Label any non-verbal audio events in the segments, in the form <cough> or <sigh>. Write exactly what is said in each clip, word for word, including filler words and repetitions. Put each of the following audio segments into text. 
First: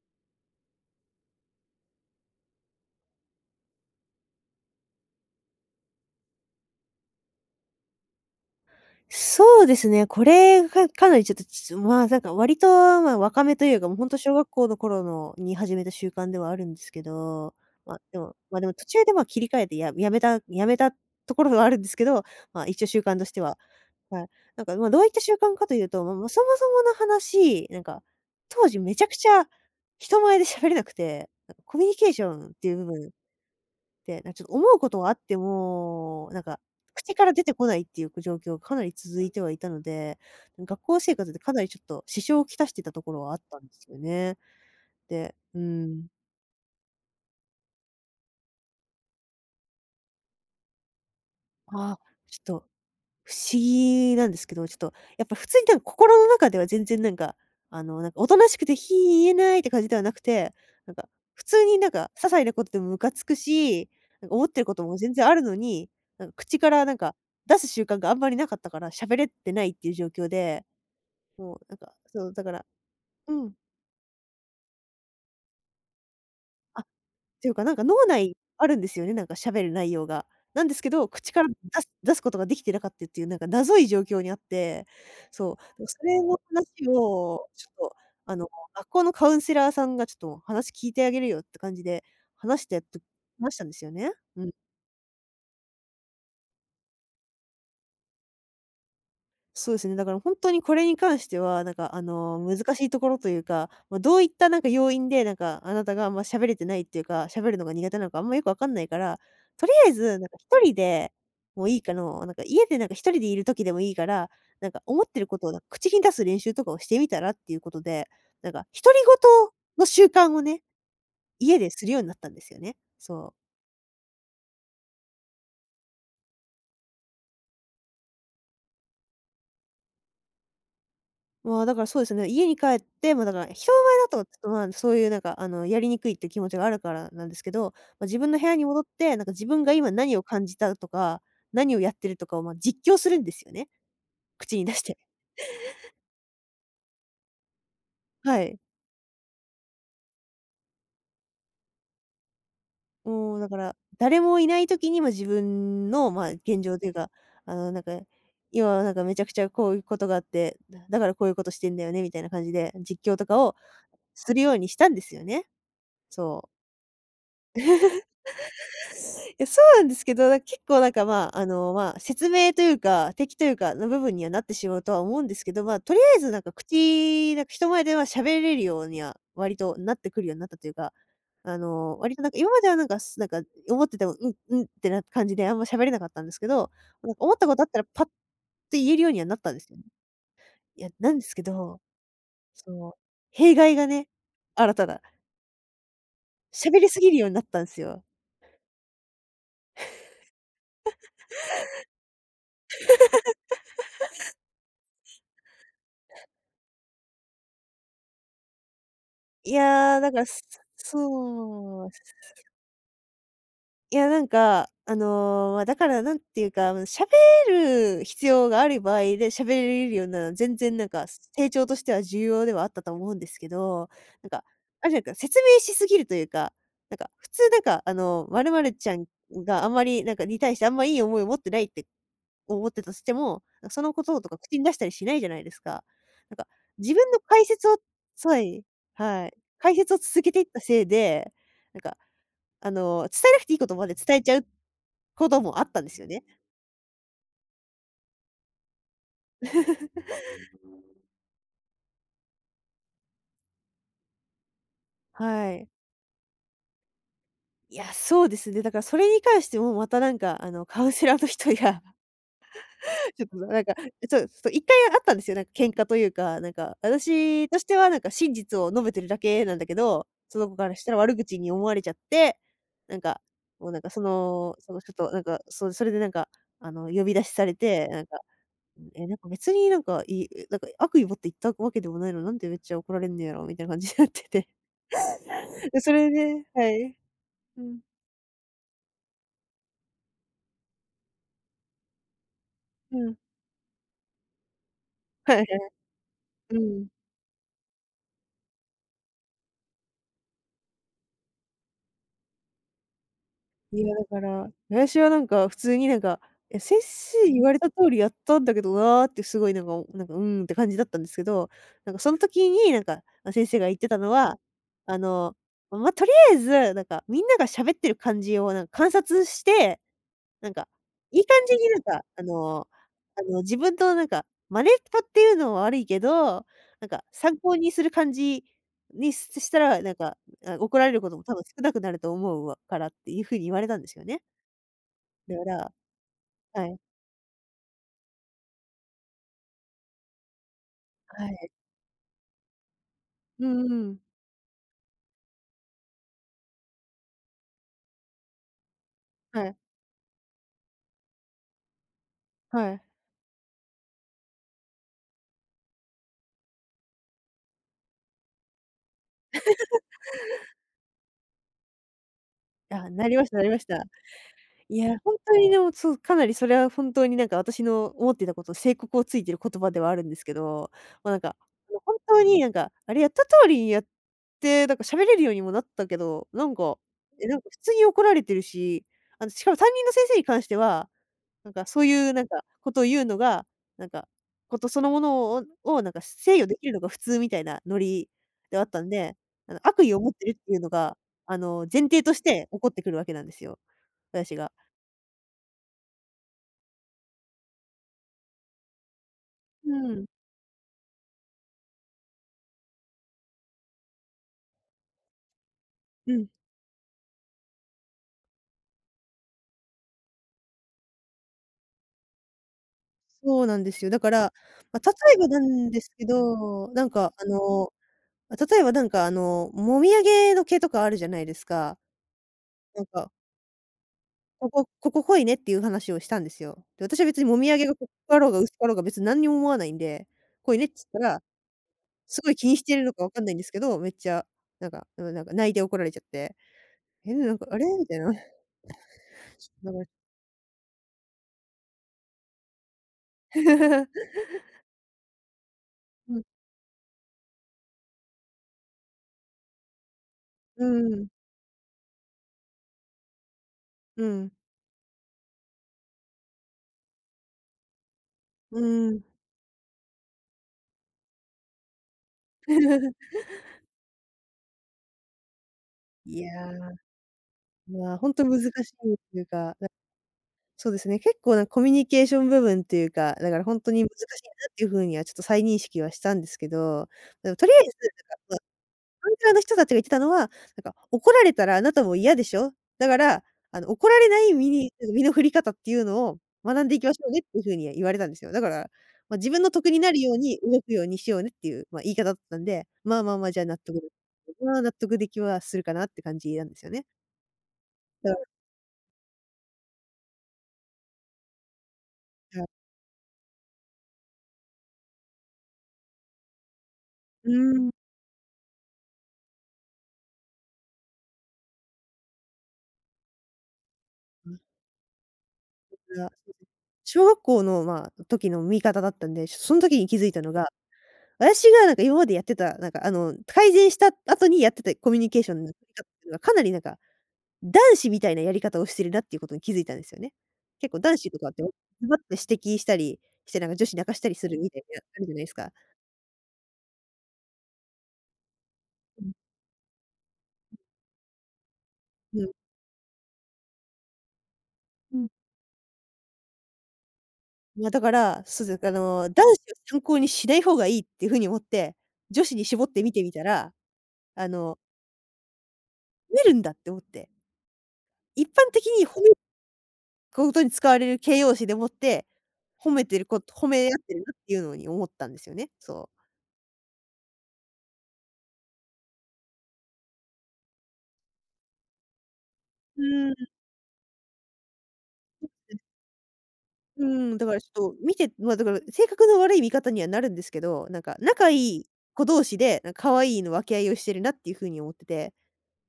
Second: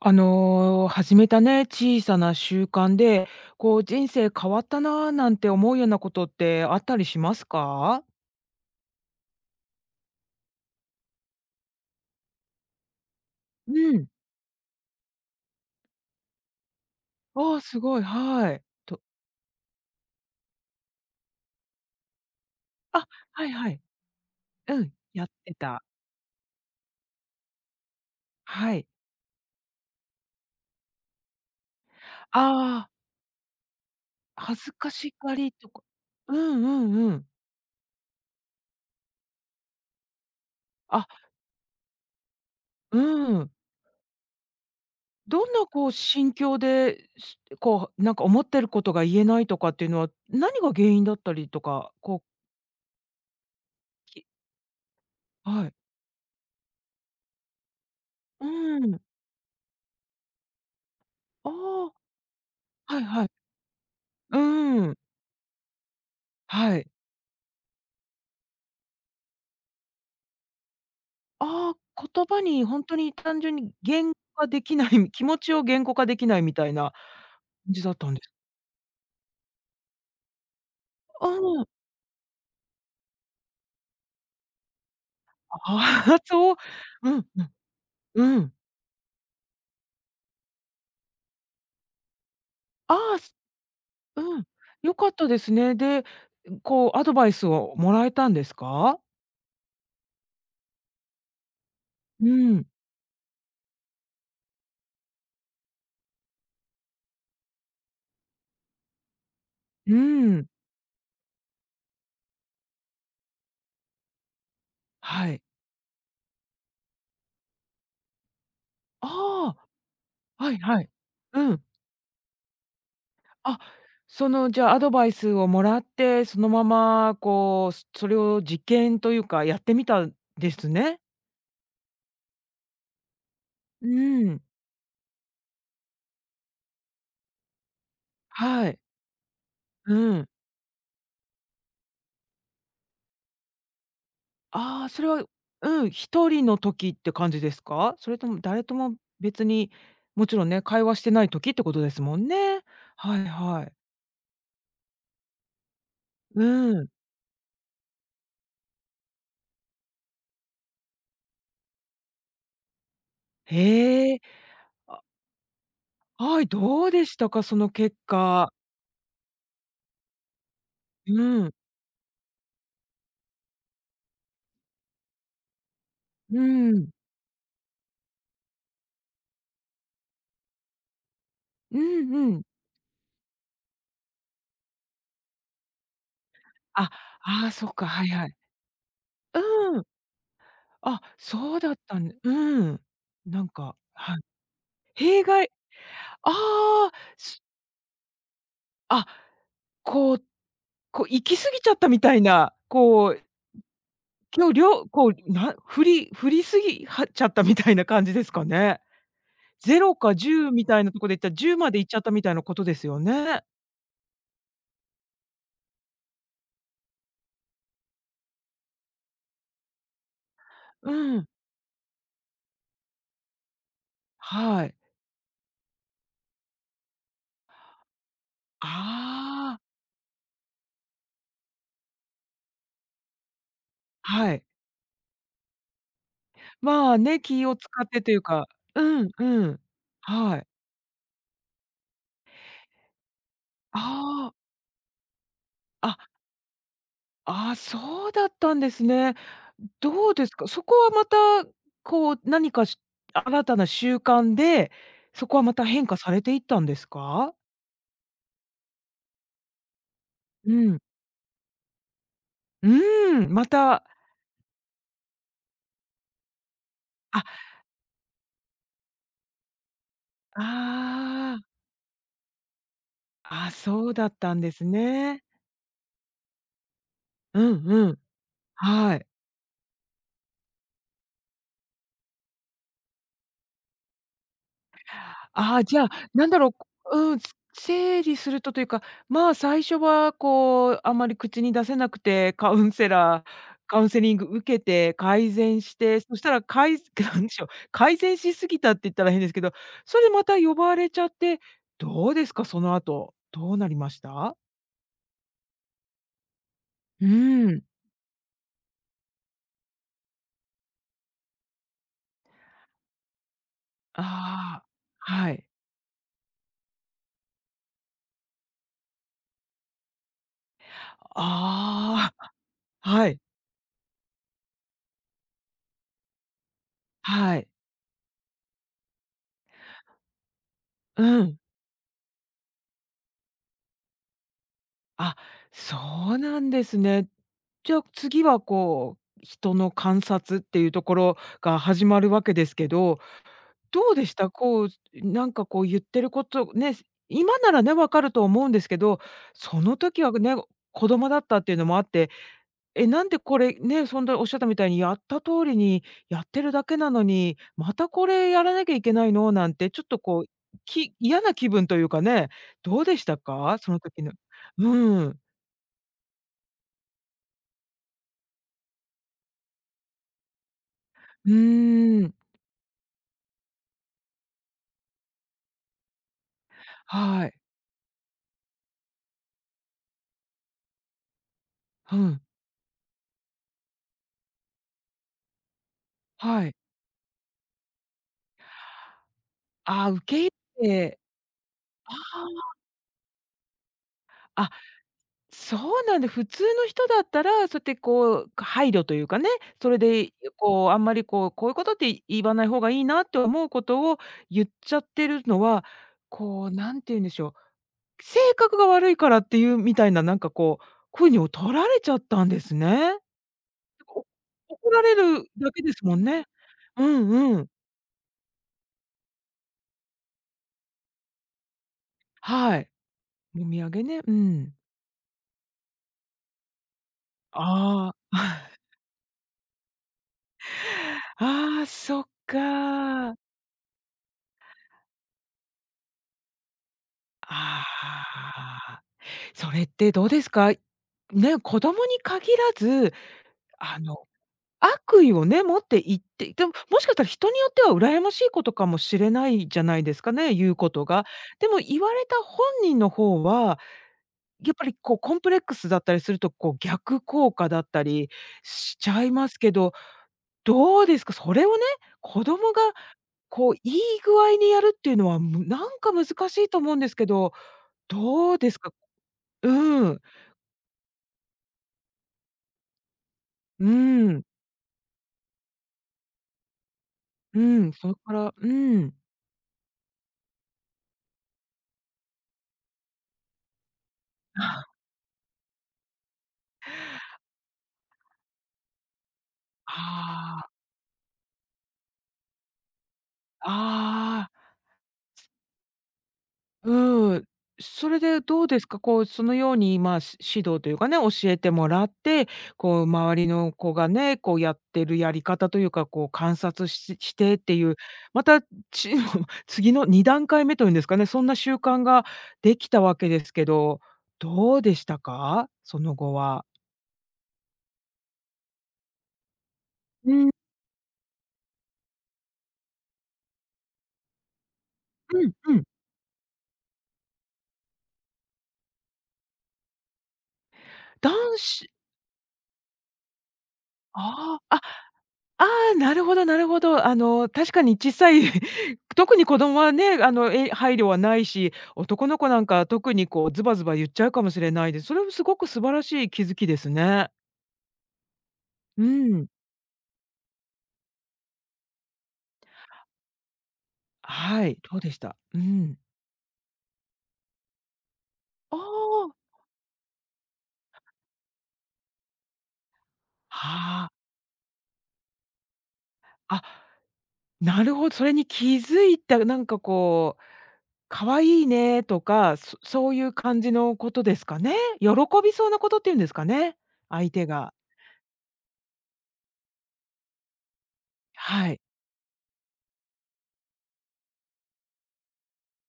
あの、始めたね、小さな習慣で、こう人生変わったなあなんて思うようなことってあったりしますか？そうですね。これがかなりちょっと、ちまあ、なんか割と、まあ、若めというか、うもうん。本当小学校の頃のに始めた習慣ではあるんですけど、ああ、すま、ごい、でもはま、い。でも途と中で、ま、切り替えてややめたやめたところはあるんですけど、ま、一応習あ、慣としてはいは、はい。はい。なんか、うま、ん、どういったやっ習て慣かといた。うと、まあま、そもそもの話、なんか、当は時い。めちゃくちゃ人前で喋れなくて、なんかコミュニケーションっていう部ああ、分て、なんかちょっと恥思ずうこかとはあしっがてりとかも、うなんか、んうんう口かん。ら出てこないっていう状況がかなり続いてはいたので、学校あ、生活でかなりちょっと支障をきたしてたうところはあっん。たんですよね。で、どんうなこうん、心境で、しこうなんか思ってることが言えないとかっていうのは、何が原因だったりとあか、あ、こちう、ょっと不思議きなんですけど、ちょっと、やっぱ普通にはい。多分心の中では全然なんか、あの、なんかおとうなしくてん。「言えない」って感じではなくて、なんか普あ通になんあ、か些細なことでもムはいカつはい。くし、なんかう思ってることん、も全然あるのに、なんか口かはらい。なんか出す習慣があんまりなかったから、喋れてないっていう状況で、もうあなんか、あ、言そう、葉だからにほんとにう単ん。純に言語化できない、<laughs> 気持ちを言語化できないみたいあなていうか、な感んじかだ脳ったんです。内あるんですよね、なんか喋る内容が。なんですけど、口からうん。あ出す出すことができてなかったっていう、なんか謎い状況にあって、そあ、う、それ <laughs> のそう。話うんうをん、ちょっと、あうの、ん。学校のカウンセラーさんがちょっと話聞いてあげるよって感じで、話してやっあとあ、す話したんですよね。ううん。ん。良かったですね。で、こうアドバイスをもらえたんですか？そうですね、だから本当にこれに関しては、なんかあうの、難ん、しいところというか、まあ、どういったなんか要因で、なんかあなたがあんま喋れてないっていうか、喋るのが苦手なのかあんまよくわかんないから、とりあえうずなんか一ん、人でもういいかの、なんか家でなんか一人でいる時でもいいから、なんか思ってるはこい。とをなんか口に出す練習とかをしてみたらっていうことで、なんか独り言あの習慣をあ、はいね、はい。う家ん。でするようになったんですよね。そう。あ、そのじゃあアドバイスをもらって、そのままこう、それを実験というかやってみたんですね。まあ、だからそうですね、家に帰って、まあ、だから人のう前だと、ちょっん。と、まあ、そういうなんか、あの、やりにくいっていう気持ちがあるからなんですけど、まあ、自分の部屋にはい。戻って、なんか自分が今う何をん。感じたとか、何をやってるとかを、ま、実況するんですよね、口に出しああ、て。それは、うん、一人の時って感じですか？それ <laughs> ともはい。誰とも別に、もちろんね、会話してない時ってことですもんね。はいもうだかはい。ら、誰もいない時に、まあ、自分の、まあ、う現状とん。いうか、あの、なんか、今はなんかめちゃくちゃこういうことがあって、だだからこういうことしてんだよねみたいな感じで、実況とかをへえ。するようにしたんであ、すよね。はそい、う。どうでしたか？その結果。え、そうなんですけど、なんか結構なんか、まあ、うあん。の、まあ、説明というか、敵というかの部分にはなってしまうとは思うんですけど、まあ、とりあえずなうんかん。口、なんか人前では喋れるようには割となってくるようになったというか、あうの、ん割となうんかん。今まではなんか、すなんか思ってても、うんうんってな感じであんま喋れなかったんですけど、あ、なんか思ったああ、ことあっそったらか、パはッいとはい。言えるようにはなったんですようね。ん。いや、あ、なんですけそうだっど、たんうそん。の、なん弊害か、がね、はい。新たな。弊害あ喋りあ、すぎるようになすったんですよ。あ、こうこう行き過ぎちゃったみたいな、こう、今日りょうこう、な振り振りすぎはっちゃったみたいな感じですかね。いれいやー、だかから、そじゅうみたいなとこでいったら、じゅうまでそ行うっちゃったみたいなことですよね。いや、なんか、あの、ま、だからなんていうか、ま喋る必要がある場合で喋れるようなのは全然なんうか、ん、成長としては重要ではあったと思うんですけど、なんか、はい。あれじゃないか、説明しすぎるというか、なんか普通なんか、あのー、〇〇ちゃんああ、があんまりなんかに対してあんまいい思いを持ってないって思ってたとしても、なんかそのこととはかい。口に出したりしないじゃないですか。なんか、自まあ分のね、解気を説使をってというそうか、いうんはい。うん。解説を続けはていっい。たせいで、なんかあの、伝えなくていいことまで伝えちああ、ゃうこともあったんであすよね。ああ、そうだったんですね。どうですか？そこはまた、こう、何かし新たな習慣で、そこははまたい。変化されていったんですか？いや、そうですね。だからそれに関してもまたなんか、あうの、ん。カウンセラーの人や、う <laughs> ちょっーん、とまなんか、た、そう、そう一回あったんですよ。なんか喧嘩というか、なんか、あ、私としてはなんか真実を述べてるだけなんだけど、その子からしたら悪あ口あ、に思われちゃって、なんか、あ、もうなんそかうそだったんでの、すそのちょっとなね。んか、そそれでなんか、あの、呼び出しうされんうて、ん。なんか、はえ、い。なんか別になんか、いいなんか悪意持って言ったわけでもないのなんでめっちゃ怒られんのやろみたいな感じになってて。ああ、じで、ゃあ、それなんだでろう、こはい。うん、すうん、整理するとというか、まあ、最初はこう、あまり口に出せなくて、カウンセうん。ラーカウンセリング受けて <laughs> 改はいは善い。して、そしたらうかい ん。<laughs> なんでしょう、改善しすぎたって言ったら変ですけど、それでまた呼ばれちゃって、どうですか？その後、どうなりいまや、しだかた？ら、私はなんか普通になんか、「え、先う生言ーわれん。た通りやったんだけどな」ってすごいなんか、なんか、うーんって感じだったんですけど、なんかその時になんか、まあ、先生が言ってたあのは、あ、あはの、い。ま、とりあえず、なんかみんなが喋ってる感じをなん観察してなんか、いい感じになんか、ああのあ、はい、あの、自分のなんか、マネっこっていうのは悪いけど、なんか参はい。考にする感じにすしたら、なんか、あ、怒られることうも多ん。分少なくなると思うわからっていう風に言われたんですよね。あ、だからそうなんではすい、ね。じゃあ、次はこう、人の観察っていうところはい。が始まるわけですけど、うんどううん。でした？こう、なんかこう言ってることね、今ならね、分かると思うんですけど、はい、その時はね、子供だったっていうのもあって、はい。え、なんでこれね、そんなおっしゃったみたいにやった通りにやってるだけなのに、またこれやらなきゃいけないのなんてちょっとこう、き嫌な気分というかね、どうあ、でしなりたましたなりまか？しそのた。時のいや、うほんん。とにでも、そう、かなりそれは本当になんか私の思ってたこと、警告をついてる言葉ではあるんですけど、ま、なんうか、あの、本ーん、当になんか、あれやった通りにやって、なんか喋れるようにもなったけど、なんか、え、はない。んか普通に怒られてるし、あの、しかも担任の先生に関しては、なんかそうういうん、なんかことを言うのが、なんか、ことそのものををなんか制御はい。できるのが普通みたいなノリではあったんで、あの、悪ああ、意を受持っけてるっていうの入れが、てあの、前あ提として怒ってくるわけなんですよ、私あ、が。あ、そうなんだ。普通の人だったら、そうやってこう、配慮というかね、そうれん。で、こう、あんまりこう、こういうことって言わない方がいいなって思うことを言っちゃってるのは、うん、こう、何て言うんでしょう、性格が悪いからっていうみたいな、なんかこう、風にを取られちゃったんですね。そうなんですよ。だおから、怒ま、ら例れえるばなだけんでですすもんけね。ど、なうんんかあうん。の、ま、例えばなんかあの、もみあげの毛とかあるじゃないですか。はい。なんか、もみあげね、うこん。こここ濃いねっていう話をしたんですよ。で、私は別にもみあげが濃ああ、かろうが薄かろう <laughs> が別に何にも思わないんで、濃いねっつったら、ああ、そっすごい気にしてるのかわか。かんないんですけど、めっちゃ、なんか、うん、なんか泣いて怒られちゃって、え、なんか、あれ？みたいな。ああ。そ <laughs> れっなんか てどうですか？ね、子供に限らず、あの、悪意をね、持って言っ <laughs> うん、て、でも、もしかしたら人によっては羨ましいことかもしれないじゃないですかね、言ううことが。ん、でも言われた本人の方は、うん、やっぱりこうコンプレックスだったりすると、こう逆効果だったりうしちん。ゃいますけど、どうですか？それをね、子供が <laughs> こう、いい具合にやるっていうのは、むなんか難いや。しいと思うんですけど、まあ、ほんとどう難しですか？いっていうか、なうん、そうですね、結構なコミュニケーション部分っていうか、だからほんうとに難しん、いなっていう風にはちょっと再認識はしたんですけど、でもとりあえうず、ん、それからなんか、うん。ま、カウンターの人たちが言ってたのは、なんか怒られたらあなたも嫌でしょ、だから、あの怒られない身にあ身の振り方っていうのを学んでいきましょうねっていう風には言われたんですよ。だから、ま、自分の得になるようにあ、動くようにしようねっていう、ま、言い方だったんで、まあまあまあ、じゃあ納得でああまあ、納得できはするかなって感じなんですよね。うん。それだかでどうですか？こう、そのように、まあ、し指導というかね、教えてもらって、ら、こう、周りの子がね、こうやってるやり方というか、こう観察ししうてっていーん。う、また、ち <laughs> 次のに段階目というんですかね、そんな習慣ができたわけですけど、うん、いどうでしたか？そのや後そうは。です。小学校の、まあ、時の見方だったんで、その時に気づいうたん、のが、私がなんか今までやってた、なんかあの、改善した後にやってたコミュニうケーシんョンのう取ん。り方っていうのがかなりなんか、男子みたいなやり方をしてるなっていうことに気づいたんですよね。結構男男子とかって、子ズバッと指摘したりして、なんか女子泣かしたりすあるみあ、あ、たいな、あるじゃないですあか。あ、なるほどなるほど。あの、確かに小さい <laughs> う特に子供はね、あの、え配慮はないし、男の子なんん。か特にこうズバズバ言っちゃうかもしれないです、そうれん。もすごく素晴らしい気づきですね。まあ、だから、そうです、あうの、男子ん。を参考にしない方がいいっていう風に思って、女子に絞って見てみたら、あはの、い、どうでした？うん。褒めるんだって思って。一般あ的に褒めあ、ことに使われる形容詞でもって、褒めてること褒め合っはてるあ。なっていうのに思ったんですよね。そうあ、なるほど、それに気づいた、なんかこう、可愛いねとか、そうそういーうん。感じのことですかね？喜びそうなことっていうんですかね？う。相ーん、手だからちが。ょっと見てま、だから性格の悪い見方にはなるんですけど、なんか仲いはい。い子同士で、なんか可愛いの分け合いをしてるなっていう風に思ってて、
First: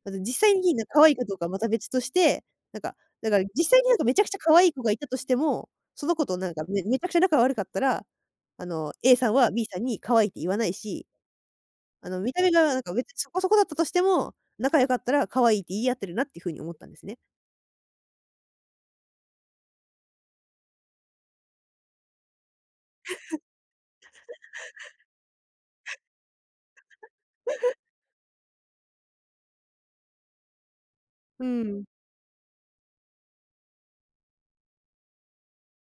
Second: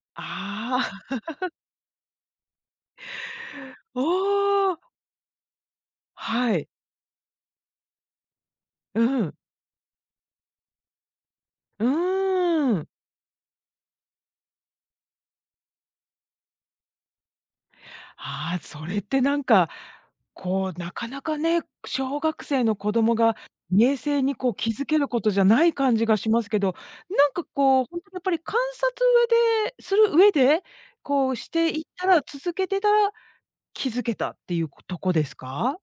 あと実際になんか可愛いあかどうかはまた別として、なんか、だから実あ、際に <laughs> なんかめちゃくちゃ可愛おい子お。がいたとしても、その子となんはかい。めめちゃくちゃ仲悪かったら、あの、う A さんん。は B さんに可愛いって言わないしうあの、見た目がなーんん。か別にそこそこだったとしても、仲良かったら可愛いって言い合ってるなっていう風に思ったんですね。ああ、それってなんか、こう、なかなかね、小学生の子供が冷静にこう気づけることじゃない感じがしますけど、なんかこう、ほんとにやっぱり観察上でする上で、こううしていん。ったら続けてたら気づけたっていうとこですか？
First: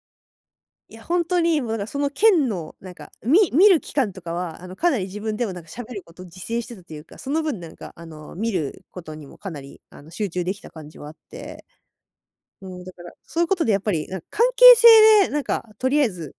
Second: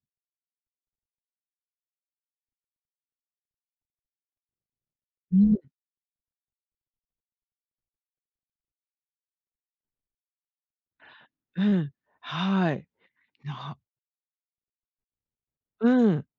いや、ほんとにもうだからその県のなんか、み見る期間とかは、あの、かなり自分うでもん、なんか喋ることを自制してたというか、その分なんかあの、見ることにもかなりあの、集中できた感じはあっうて。ん。うはん、い。だから、そういうことでやなっぱり、なんか関係性で、なんか、とりあうえん。ず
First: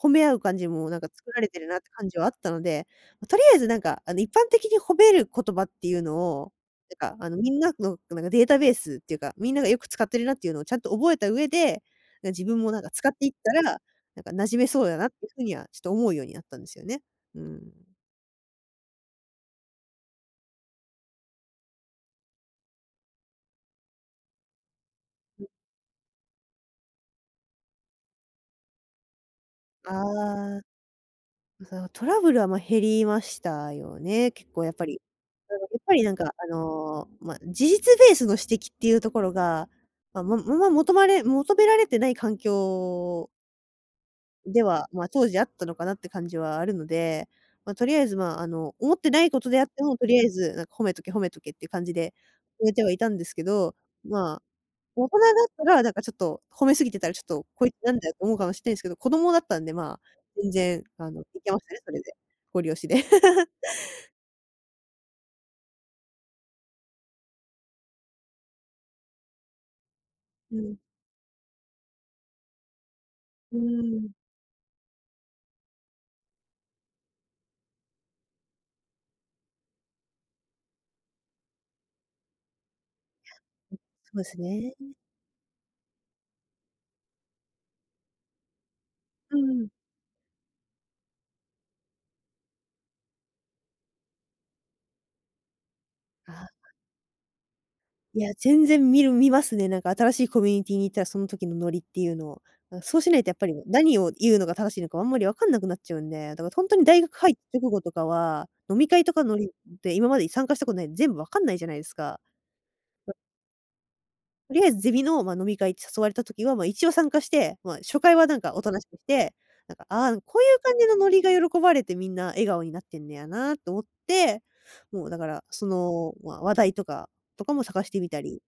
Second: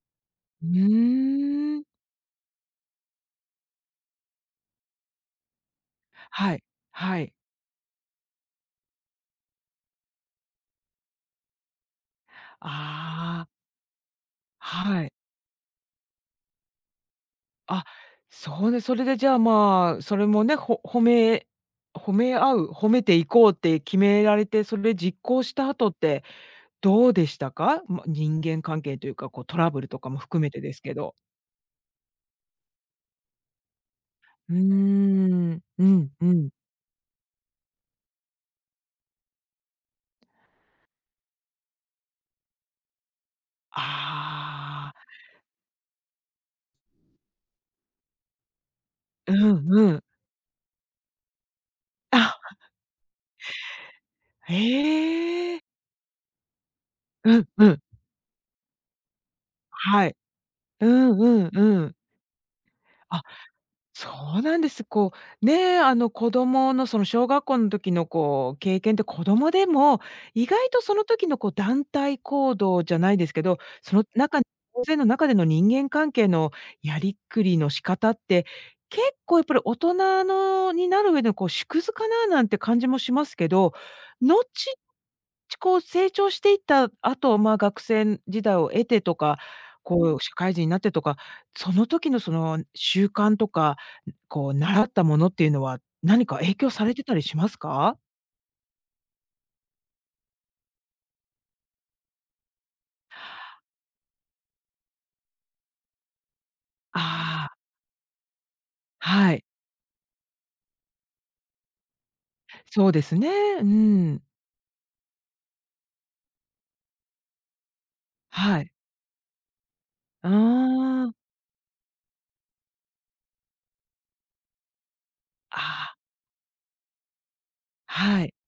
褒め合う感うじも、なんか、作られてるなーっん。て感じはあったので、ま、とりあえず、なんか、あの、一般的に褒める言葉っていうのを、はい、なんはか、あい。の、みんなの、なんか、データベースっていうか、みんながよく使ってるなっていうのをちゃんと覚えた上で、な自分も、なんか、使っていっああ、たら、なんか、馴染めそうだはなっい。ていう風には、ちょっと思うようになったんですよね。うん。あ、そうね、それでじゃあ、まあ、それもね、ほ褒め褒め合う、褒めていこうって決められて、それ実行した後ってどうでしたか？ま、人間関係というか、こうトラブルあとかも含めてであ。すけど。そう、トラブルは、ま、減りましたよね、結うー構やっぱり。あのん、やっうぱりん、なんうか、あん。の、まあ、事実ベースの指摘っていうところが、まあまま、求まれ求められてない環境では、あまあ、当時あったのかなって感じはあるので、まあ、とりあえず、まあ、あの、思ってないあ、うことであっんてうも、ん。とりあえずなんか褒めとけ褒めとけっていう感じで、あ、褒めてはいたんですけど、まあ大人だっへえ。たら、なんかちょっと褒めすぎてたら、ちょっうとんこういん。つなんだよと思うかもしれないんですけど、子供だったんで、まあ、はい。全然うあんの、いうんけましたうね、そん。れで。ごり押しで。<laughs> あそうなんです。こう、ね、あの、子供の、その、小学校の時の、こう、経験って子供でも、意う外ん。とその時の、こう、団体行動じゃないですけうど、そーのん、中大勢の中での人間関係のやりくりの仕方って、結構やっぱり大人のになる上での、こう、縮図かななんて感じもしますけど、そうです後ね。ちこう成長していった後、まあ、学生時代を経てとうか、ん。こう社会人になってとか、その時のその習慣とか、こう習ったものっていうのは、何かあ、影響されてたりしますか？いや、全然見る見ますね。なんか新しいコミュニティに行ったらその時のノリっていうのを。なんかそうしないとやっぱり何を言うのが正しいのかあんまりわかんなくなっちゃうんで、だからほんとに大学入っああ、た直後とかは、飲み会とかはノい、リで今まで参加したことないんで全部わかんないじゃないですか。そうですね。うん。とりあえずゼミの、まあ、飲み会って誘われた時は、まあ、一応参加して、まあ、初回はなんかはおとい。なしくして、なんか、ああ、あこういう感じのノあ、リが喜ばれてみんな笑顔になってんねやなと思って、もうだから、あそあ、の、まあ、話題とかとかも探してみたはい。り、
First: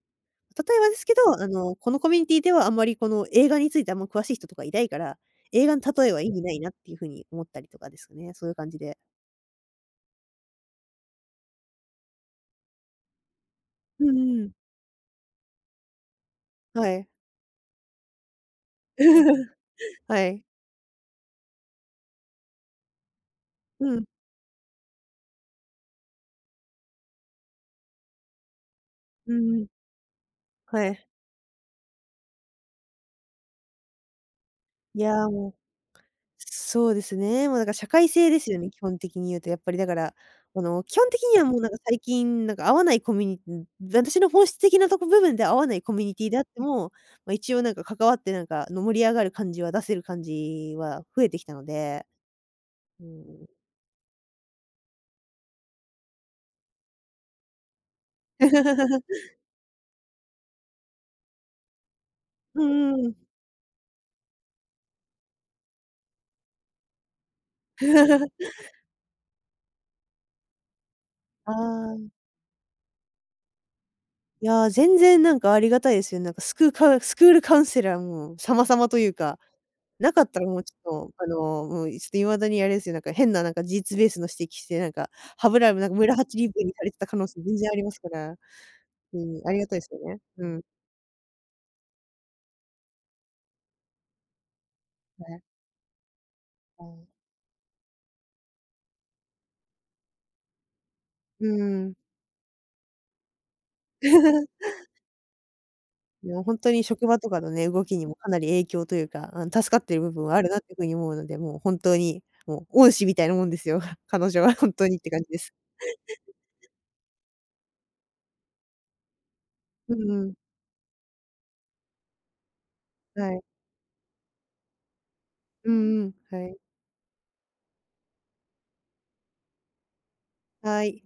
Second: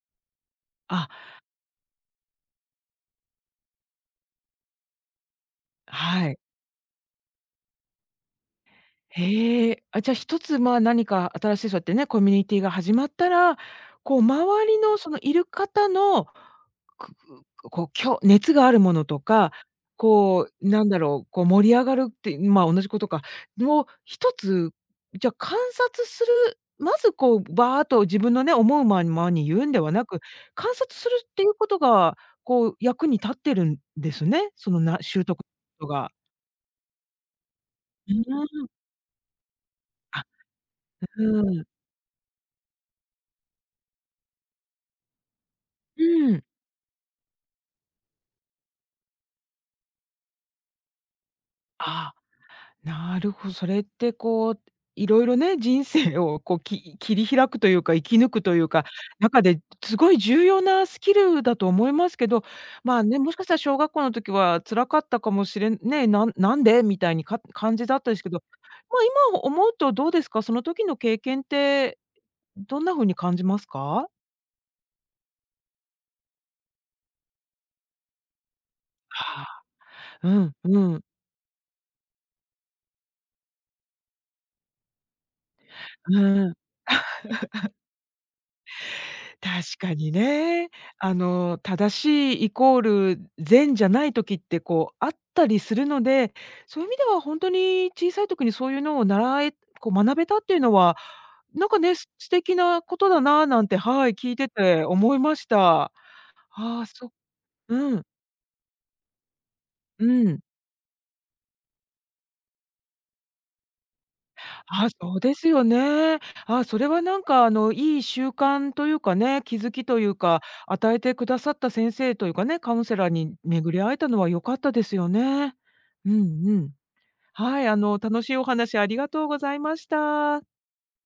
例えばですあ、けど、あの、このコミュニティではあんまりこの映画についてあんま詳しい人とかいないから、映画の例えはは意い。味ないなっていう風に思ったりとかですね、そういう感じで。へえ。あ、じゃあ、一つ、まあ、何か新しいそうやってね、コミュニティが始まったら、うこんう、うん周りのそのいる方の、はい。くくこう、きょ熱があるものと <laughs> か、はい。こう、なんだろう、こう、盛り上がるって、まあ、同じことか。<laughs> をうん。一つ、じゃ、観察する、まず、こう、バーッと自分のね、思うままうにん言ううんん。ではなく、観は察すい。るっていうことが、こう、役に立ってるんですね。その、ない習や、得もうが。そうですね。もうだから社会う性でーすよん。ね、基本的に言うと。やっぱりだから、あ、あの、基本的にはうもうーん。なんか最近、なんか合わないコミュニティ私の本質的なとこ部分で合わないコミュニティうであん。っても、まあ、一応なんか関わってなんか、の盛り上がる感じは出せる感じは増えてきたので、ああ、うなるん。ほどそれってこう、いろいろね、人生をこう、き切り開くというか、生き抜くというか、<laughs> 中ですごい重要なスキルだと思いますけど、うまあんうね、ん。もしかしたら小学校の時は辛かったかもしれんね、なんなんで？みたいにか感じだったですけど、<laughs> まあ、今思うとどうですか？その時の経験っあてあ、どんな風に感じますか？いやー、全然なんかありがたいですよ。なんかスクールカウスクールカウンセラーも様々というかああ。なかっうたらん、もうちうん、ょっと、あの、もう、いちょっと未だにあれですよ、なんか変ななんか事実ベースの指摘して、なんか、歯ブラブなんか村八うリん。ブにされてた可能性全然ありますから、うん、あり確がたいですかよにね。うん。ね。あの、正しいイコール善じゃない時って、こう、あっはい。たりするので、そうういう意味でん。はほんとに小さい時にそういうのを習えこう、学べたっていうのは、うなんかん。ね、す素敵なことだななんて、はい、聞いて <laughs> て思いました。あいや、ほんとにあ、職そ場とかのね、動きうん、にもかなり影響というか、あの、助かってるう部分はん。あるなっていう風に思うので、もう本当に、もう恩師みたいなもんですよ、彼女は本当あにってそ感うじでですす。よね。あ、それはなんかあの、いい習慣というかね、気づきうといんううん。か、与えてくださった先生というかね、カウンセラーはにい。巡り会えたのは良かったですよね。うんううんん。はうい。ん。はい、あの、楽しいお話ありがとうございました。はい。